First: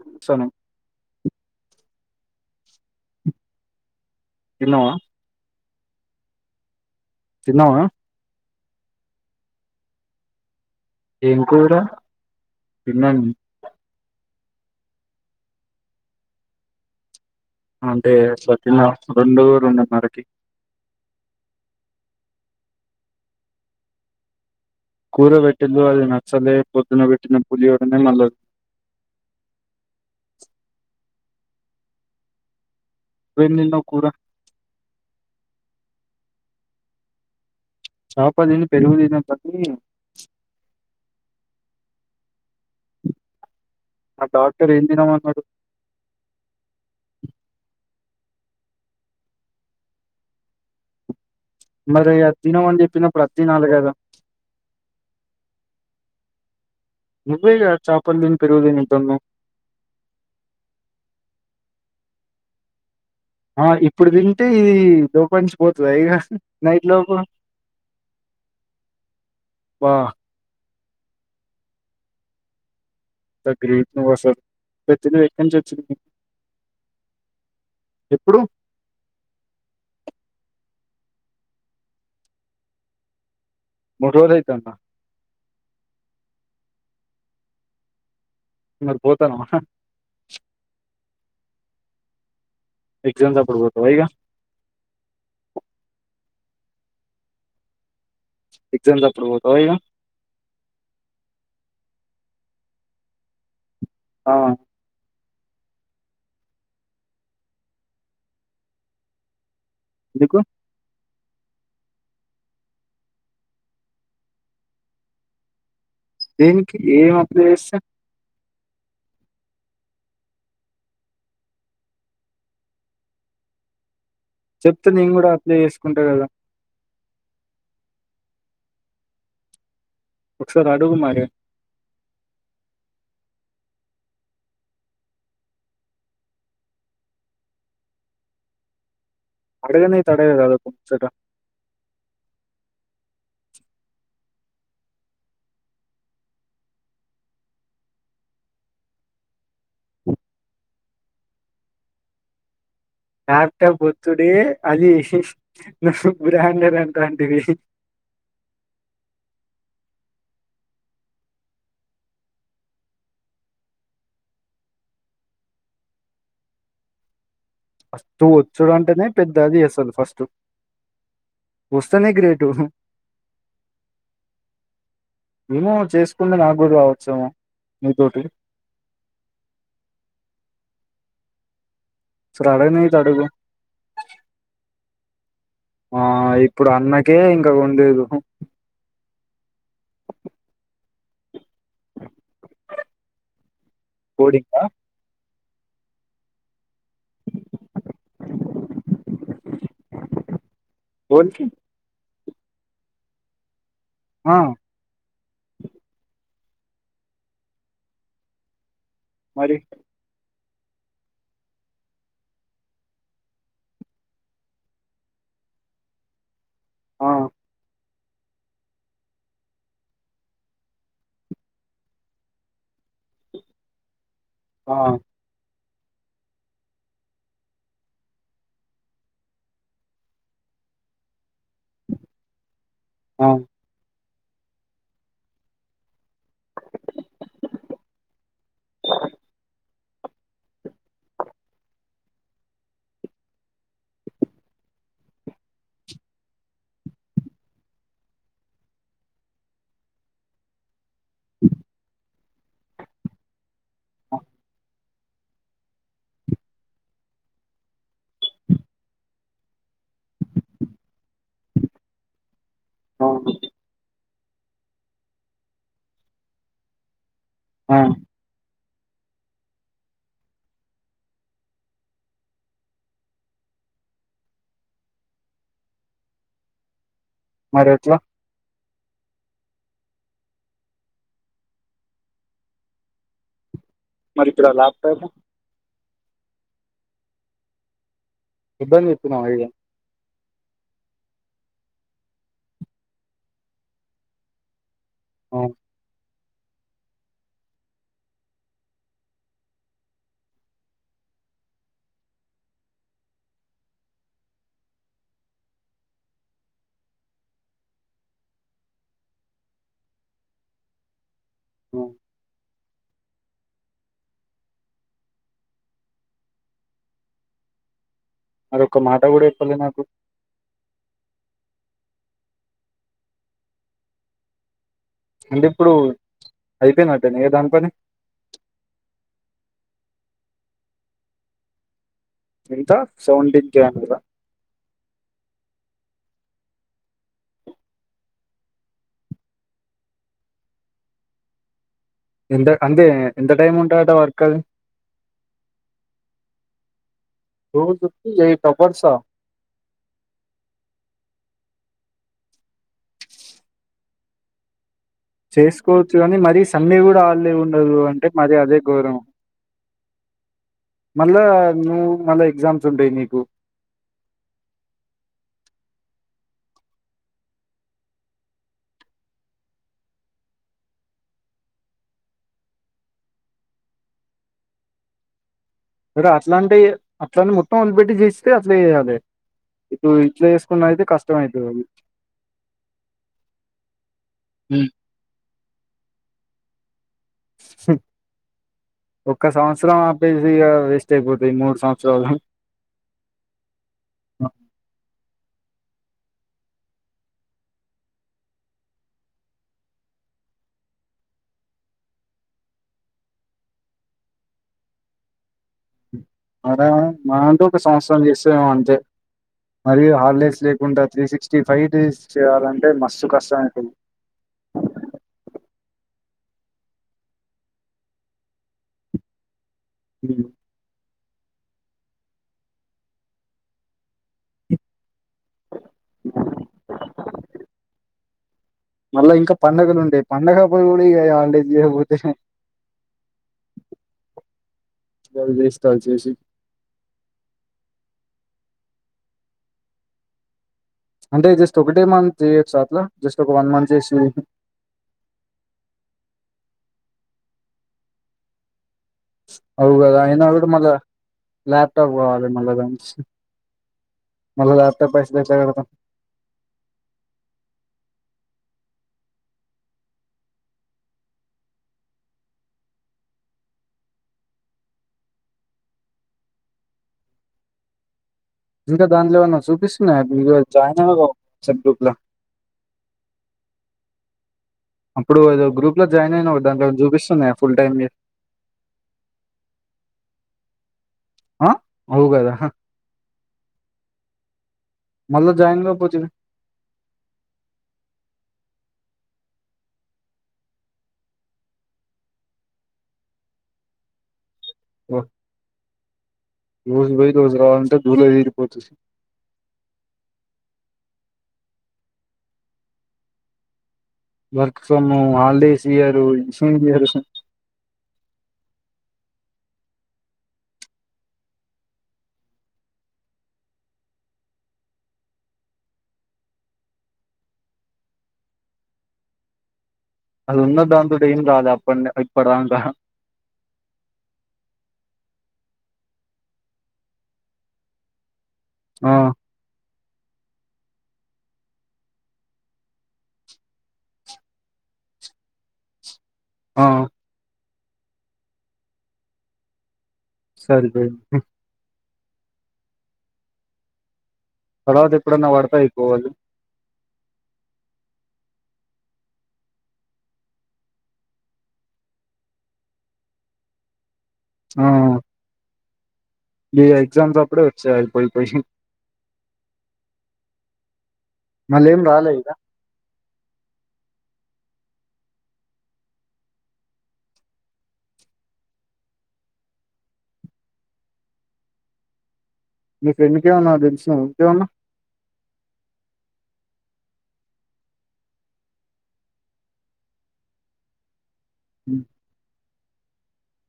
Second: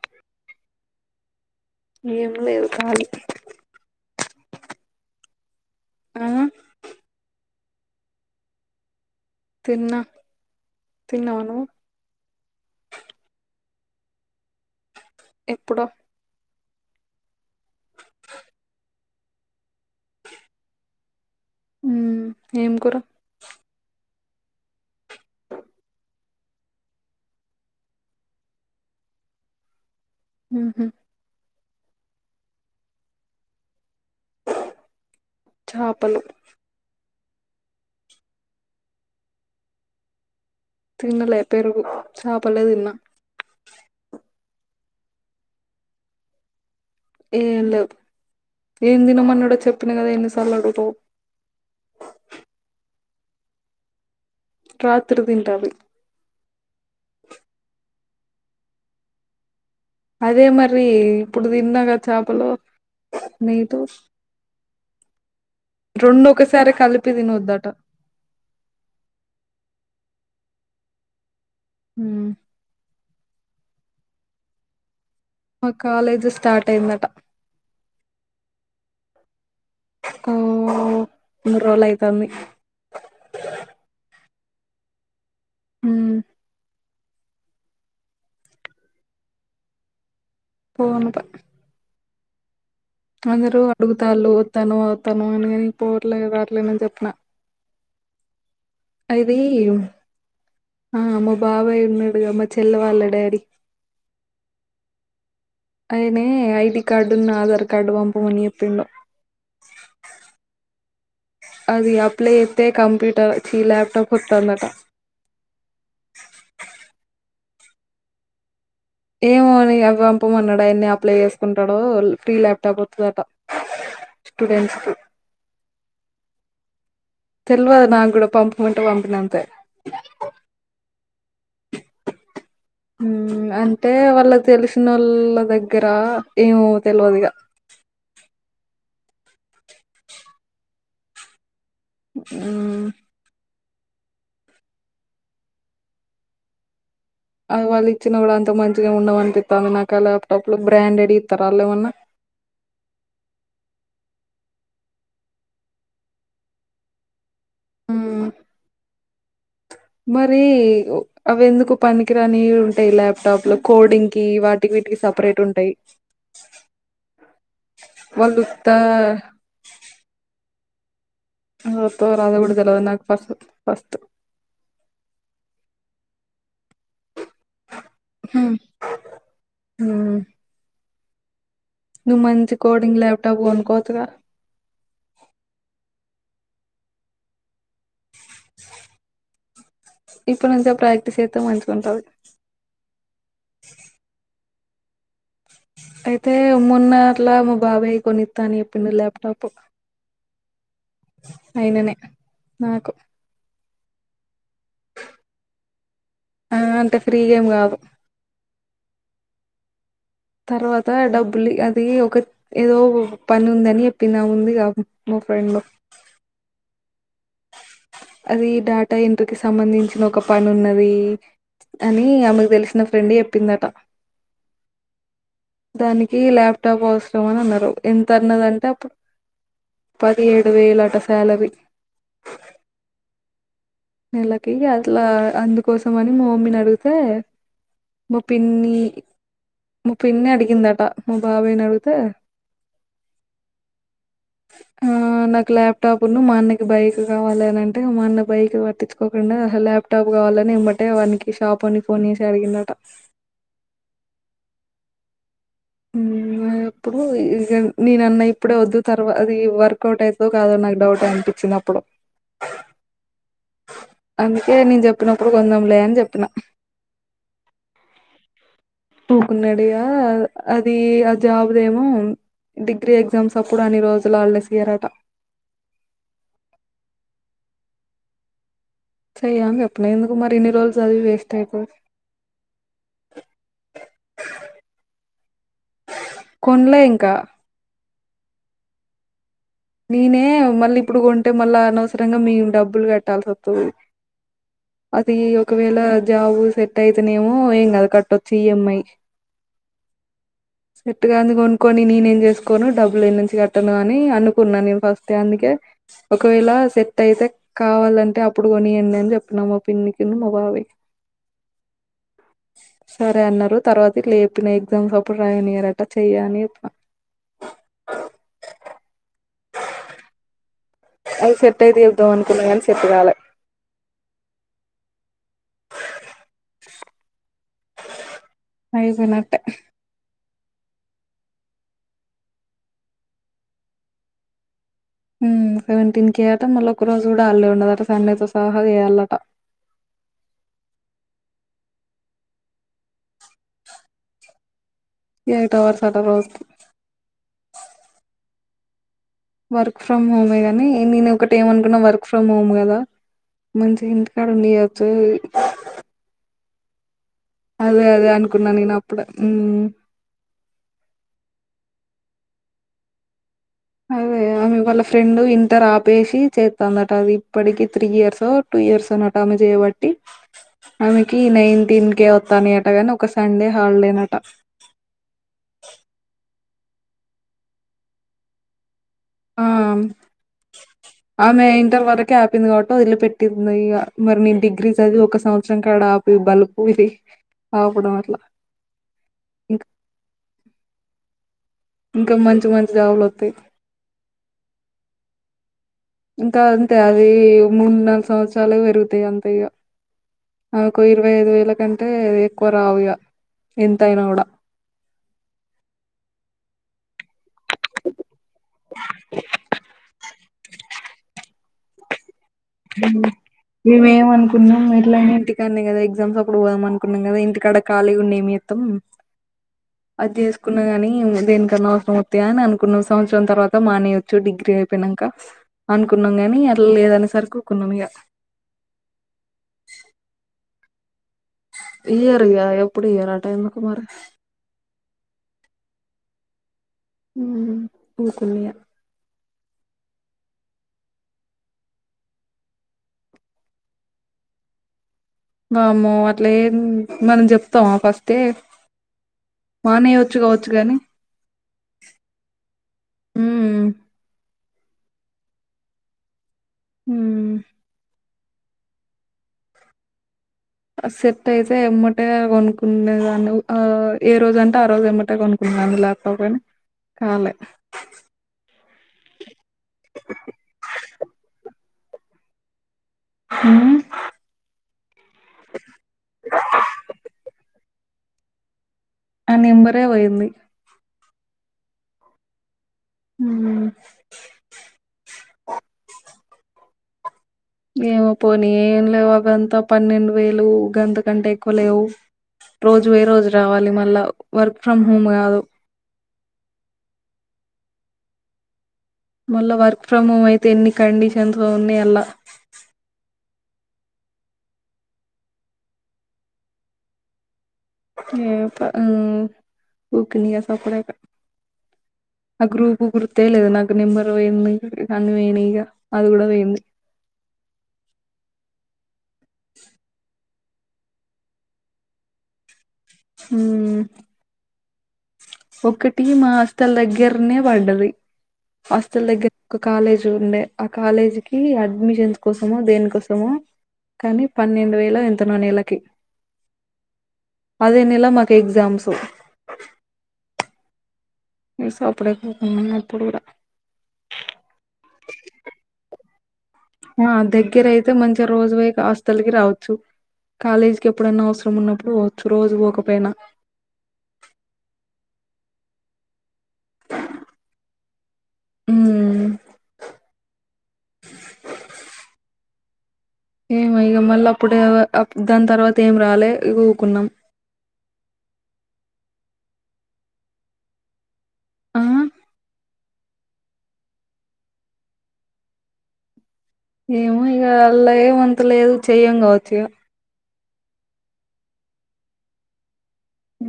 ఏం చేస్తున్నావ్?. ఏం లేదు కాలీ. తిన్నావా. ఆ. తిన్నావా. తిన్న. ఏం కూర తిన్నది. ఎప్పుడు. అంటే పొద్దున్న రెండు రెండున్నరకి. ఏం కుర. కూరపెట్టిండ్రు అది నచ్చలే పొద్దున బెట్టిన పులిహోరనే మల్ల. హహ. నువ్వేం తిన్నావ్ కూర. చేపలు. చేపదిని పెరుగుదినవా. తినలే పెరుగు చాపలే తిన్న. ఆ డాక్టర్ ఏం తినమన్నాడు. ఏం లేవు ఏం తినమన్నాడో చెప్పిన కదా ఎన్నిసార్లు అడుగుతావు. మరి ఆదితిన్న తినమని చెప్పినప్పుడు అది తినాలి కదా. రాత్రి తింటా అది. నువ్వేగా చాపల్ తిని పెరుగు తినిందన్నావ్. అదే మరి ఇప్పుడు తిన్నాగా చేపలు. ఆ నీటు ఇప్పుడు తింటే ఇ దోపంచి పోతుంద ఇక రెండు ఒకసారి నైట్ కలిపి లోపు. తినొద్దట అబ్బా. హ. ఎంత గ్రేట్ నువ్వు అసలు పెద్దది వేకెన్సీ మా ఒచ్చంది. కాలేజ్ స్టార్ట్ అయిందట ఆ మూరోలు అయితంది మూడ్ రోలు అయితందా హు మరి పోతన్నావా పోను ప ఎగ్జామ్స్ అందరూ అప్పుడు పోతావా ఇగ అడుగుతాళ్ళు తను తను అన్గాని పోట్లే రాట్లే నాన్ జేప్పిన ఎగ్జామ్స్ అ అప్పుడు ఇదీ పోతావా ఇగ ఆ మా బాబాయ్ ఉన్నాడుగా మా చెల్లె వాళ్ళ డాడీ ఆ అయినే ఐడి కార్డు ఉన్న ఆధార్ కార్డు వంప్పమనీ ఎప్పిండు ఎందుకు ఆది అప్లై ఎత్తే కంప్యూటర్ ఈ లాప్టాప్ ఒత్తంది అటా దేనికి ఏవ్ అప్లై ఎషా ఏవో నీ అవ్ వంపుమన్నాడు అయిన్నే అప్లై ఎస్కుంటాడో ఫ్రీ లాప్టాప్ ఒత్తదట చెప్తే నేన్ గూడా అప్లై ఎస్సుకుంటా గదా తెల్వద్ నా గూడా పంపుమంటే వంపినా అంతే ఒక్సారి అడుగు మరి హు అంటే వాళ్ళ తెల్సిషి నో ళ్ళ దెగ్గర ఏవో తెల్వద్ ఇగ అడగనేతే అడగాదా ఒక ముచ్చట ఊ అవి వాళ్ళు ఇచ్చిన గూడా అంత మంచిగేమ్ ఉండదనిపితంది నాకు ఆ లాప్టాప్లు బ్రాండెడ్ ఇత్తరా ఏమన్నా లాప్టాప ఒచ్చుడే అది బ్రాండెడ్ది అంటంటివి మరీ అవి ఎందుకు పనికిరానివి ఉంటే లాప్టాప్లు కోడింకీ వాట్ టివిటికి సప్రేట్ ఉంటే ఫస్టు ఒచ్చుడు అంటేనే పెద్ద అది అసలు ఫస్టు అద్ ఒత్తదో రాదోగుడ తెల్వద్ నాకు ఫస్ట్ ఫస్ట్ ఏమో చేస్కుంటే నాక్ గుడ్ రావచ్చేమో నీతోటి హు ఊ నువ్ ఒకసారి మంచి అడగనైతే కోడింగ్ అడుగు లాప్టాప్ గొనుకోచ్చుగా ఆ ఇప్పుడు అన్నకే ఇంకా గొన్లేదు ఇప్పు నుంచే ప్రాక్టీస్ఎతే మంచిగుంటది కోడింగ్ ఆ అయితే మొన్న ట్లా మా బాబాయ్ కొనితా అని ఎప్పిండు లాప్టాపు [unintelligible] అయిననే నాకు ఆ ఆ అంటే ఫ్రీ గేమ్ గాదు మరి తర్వాత డబ్బులు ఈ అది ఒక ఏదో పని ఉందని ఎప్పినా ఆమె ముందిగా మా ఫ్రెండు ఆ అది డేటా ఎంట్రీకిి సంబంధించిన ఒక పని ఉన్నది కాని ఆమెకు తెలిసిన ఫ్రెండు చెప్పిందట ఆ దానికి ల్యాప్టాప్ అవసరం అని అన్నారు ఎంత అన్నదంటే అప్పుడు పదిహేడు వేలు అట శాలరి ఆ నెలకి అట్లా అందుకోసమని మా మమ్మీని అడిగితే మా పిన్నీ మా పిన్ని అడిగిందట మా బాబాయిని అడుగుతే ఆ నాకు ల్యాప్టాప్లు మా అన్నకి బైక్ కావాలి అని అంటే మా అన్న బైక్ తెచ్చుకోకుండా హా ల్యాప్టాప్ కావాలని ఎమ్మటే వానికి షాప్ వోనికి ఫోన్ చేసి అడిగిండట హా [unintelligible] అప్పుడు ఇగ నేను అన్నా ఇప్పుడే వద్దు తర్వా అది వర్కౌట్ అయితదో కాదో నాకు డౌట్ అనిపిచ్చింది అప్పుడు, అవును అందుకే నేను చెప్పినప్పుడు కొందాంలే అని చెప్పిన హా ఊకున్నడిగా అది ఆ జాబుదేమో డిగ్రీ ఎగ్జామ్స్ అప్పుడు అన్ని రోజులు హాల్ డేస్ ఇయరట మరి ఎట్లా సదివిగాని అప్పుడే ఎందుకు మరి ఇన్ని రోజుల్ చదివి వేస్ట్ అయిపో మరి ఇప్పుడు ఆ ల్యాబ్ టైము కొన్లే ఇంకా ఇబ్బంది చేత్తున్నావా ఇది నేనే మళ్ళీ ఇప్పుడు కొంటే మళ్ళీ అనవసరంగా మేము డబ్బులు కట్టాల్సి వత్తది అది అవును ఒకవేళ జాబ్ సెట్ అయితేనేమో ఏం కాదు కట్టొచ్చు ఈ ఎమ్ ఐ సెట్ కాంది కొనుక్కొని నేనేం చేసుకోను డబ్బులు ఏడునుంచి కట్టను అని అను కున్నా నేను ఫస్టే అందుకే ఒకవేళ సెట్ అయితే కావాలంటే అప్పుడు కొనియండి అని చెప్పిన మా పిన్నికిను మా బాబాయ్ ఆ సరే అన్నారు తర్వాత ఇట్ల చెప్పిన ఎగ్జామ్స్ అప్పుడు రాయనియ్యరట చెయ్యి అని చెప్పినా అదొక మాట కూడా చెప్పలే నాకు అది సెట్ అయితే చెప్దాం అనుకున్నా కానీ సెట్టుగాలే అంటే ఇప్పుడు అయిపోయినట్టేనా ఇగ దాని పని అయిపోయినట్టే ఇంకా సెవెంటీన్ కే అమ్మిరా హ్మ్ సెవంటీన్ కే అట మళ్ళీ ఒక్క రోజు కూడా హాల్డే ఉండదు అట సండేతో సహా చేయ్యల్లట ఎంత అంతే ఎంత టైం ఉంటదట వర్క్ అది ఎయిట్ అవర్స్ అట రోజుకి రోజుకి ఎయిట్ హవర్సా వర్క్ ఫ్రమ్ హోమే గాని నేను ఒకటి ఏమనుకున్నా వర్క్ ఫ్రమ్ హోమ్ కదా మంచిగింటికాడ చేయొచ్చు చేసుకోవచ్చు కానీ మరీ సండే కూడా హాలిడే ఉండదు అదే అంటే మరీ అనుకున్నా అదే నేను ఘోరం అప్పుడే హ్మ్. మళ్ళా నువ్వు మళ్ళా ఎగ్జామ్స్ ఉంటాయి నీకు అదే ఆమె వాళ్ళ ఫ్రెండ్ ఇంటర్ ఆపేసి చేస్తాందట అది ఇప్పటికీ త్రీ ఇయర్స్ టూ ఇయర్స్ అట ఆమె చేయబట్ ఆమెకి నైన్టీన్కే వత్తన్నాయట అట గాని ఒక సండే హాలిడే నట సరే అట్లా అంటి అట్లానే మొత్తం వొదిపెట్టి చేస్తే అట్లా చేయాలి ఆ! ఇటు ఇట్లా చేసుకు అయితే కష్ట ఆమె ఇంటర్ వరకే ఆపింది కాబట్టి వదిలు పెట్టిందిక మరి నేను ఉమ్. డిగ్రీస్ అది ఒక సంవత్సర ఉచ్చంకాడ ఆపి బలు పూరి ఆపడం అట్లా ఒక్క ఇంక్ సంవత్సర ఆపేసిగా వేస్ట్ అయిపోతాంది మూడు సంవత్సర ఇంకా మంచి మంచి జాబులొత్తయ్ అ ఇంకా అంతే అది మూడు నాలుగు సంవత్సరాలు పెరుగుతాయి అంతే ఇక ఆ ఒక ఇరవై ఐదు వేల కంటే ఎక్కువ రావు ఇగా ఎంతయినా కూడా అద మనంటూ ఒక సంవత్సరం చేస్తేము అంతే మరి హాలిడేస్ లేకుండా three sixty five days చేయాల ఉమ్ మేమనకు కున్నాం ఎట్లనా ఇంటికానే కద ఎగ్జామ్స్ అప్పుడు పోదం అనుకున్నాం కదా ఇంటికాడ ఖాళీ ఉండి ఏంచేస్తాం అద్ చేస్ కున్న గాని దేనికన్నా అవసరం వా అని అనుకున్న సంవత్సరం తర్వాత మానేయొచ్చు డిగ్రీ అయిపోయినంక అనుకున్నాం కాని అట్లా లేదనేసరికి ఊరుకున్నాం ఇక మళ్ళా ఇంకా పండుగలు ఉండే పండగప్పుడు గూడ ఇయ్యఅండి ఇయ్యరు ఇంక ఎప్పుడు ఇయ్యరు ఆ టైమ్కు మరి [unintelligible] చేసి ఊకుల్లో అంటే జస్ట్ ఒకటే మంత్ చేయొచ్చా అట్లా జస్ట్ ఒక వన్ మంత్ చేసి వామ్మో అట్లే మనం చెప్తామా ఫస్ట్ అవుగాద అయినా గూడ మళ్ళ గాని ల్యాప్టాప్ కావాలి మళ్ళా ద మ్మ్ [inaudible] మళ్ళీ ల్యాప్టాప్ పైసలెట్లా కడతాం హ సెట్ అయితే ఎమ్మటే కొనుక్కునేదాన్ని ఆ ఏ రోజు అంటే ఆ రోజు ఎమ్మటే కొనుక్కుంటుదాం లేక అవేం కాలే ఇంకా దాంట్లో ఏమన్నా చూపిస్తున్నాయా [unintelligible] జాయిన్ అవ్వలా గ్రూప్ లో హ అప్పుడు ఏదో గూప్లో జాయిన్ అయిన ఒక దాంట్లో చూపిస్తున్నాయి ఫుల్ టైమ్ మీ ఆ నెంబరే పోయింది ఆ అవుగదా ఉ మళ్ళా జాయిన్ కాకపోతివి ఏమో పోనీ ఏం లేవు గంతా పన్నెండు వేలు గంతకంటే ఎక్కువ లేవు రోజు ఏ రోజు రావాలి మళ్ళా వర్క్ ఫ్రమ్ హోమ్ కాదు రోజు పోయి తోలుకురావాలంటే దూల తీరిపోతుంది మళ్ళా వర్క్ ఫ్రమ్ హోమ్ అయితే ఎన్ని కండిషన్స్ తో ఉన్నాయి అలా వర్క్ ఫ్రమ్ హాలిడేస్ ఇయరు ఇచ్చి ఇయరు ఏ పగులుము ఉక్కడే సప్పుడే కన్ ఆ గ్రూపు గుర్తే లేదు నాకు నెంబరు ఏమున్నాయి అన్నీ పోయినాయి ఇగ అది కూడా పోయింది అది ఉన్న దాంతోటి ఏం రాదు అప్ప ఇప్పటి దాకా ఊ ఒకటి మా హాస్టల్ దగ్గరనే పడ్డది ఆ హాస్టల్ దగ్గరే ఒక కాలేజ్ ఉండే ఆ కాలేజీ కి అడ్మిషన్స్ కోసమో దేనికోసమో కానీ పన్నెండు వేలో ఎంతో నో నెలకి ఆ అదే నెల మాకు ఎగ్జామ్స్ సరిపోయింది మిస్ అప్పుడు కాకున్న ఇప్పుడే రా తర్వాత ఎప్పుడన్నా పడతాయి అయిపోవాలి మ దగ్గర అయితే మంచి రోజు లు కాస్త తొలీగి రావచ్చు కాలేజీకి ఎప్పుడైనా అవసరం ఉన్నప్పుడు రోజు పోకపోయినా ఆ ఈ ఎగ్జామ్స్ అప్పుడే వచ్చ పోయిపోయి ఉమ్ మళ్లీ ఎమ్ రాలే ఇక ఏమి ఇగ మల్ల అప్పుడే దాని తర్వాత ఏం రాలే ఇగ ఊకున్నాం ఆ నీ ఫ్రెండ్ కే ఏమైనా తెలుసా [unintelligible] ఏమో ఇగ అల ఏం అంత లేదు చేయం కావచ్చు అ ఉ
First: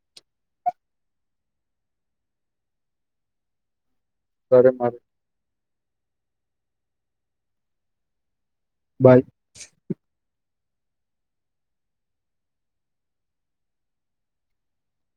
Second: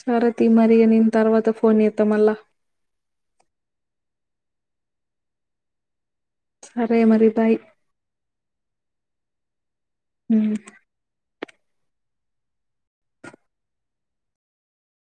సరే తీ మరిగ నిన్ తర్వాత ఫోన్ చేత మల్లా సరే మరి సరే మరి బాయ్ బాయ్ హ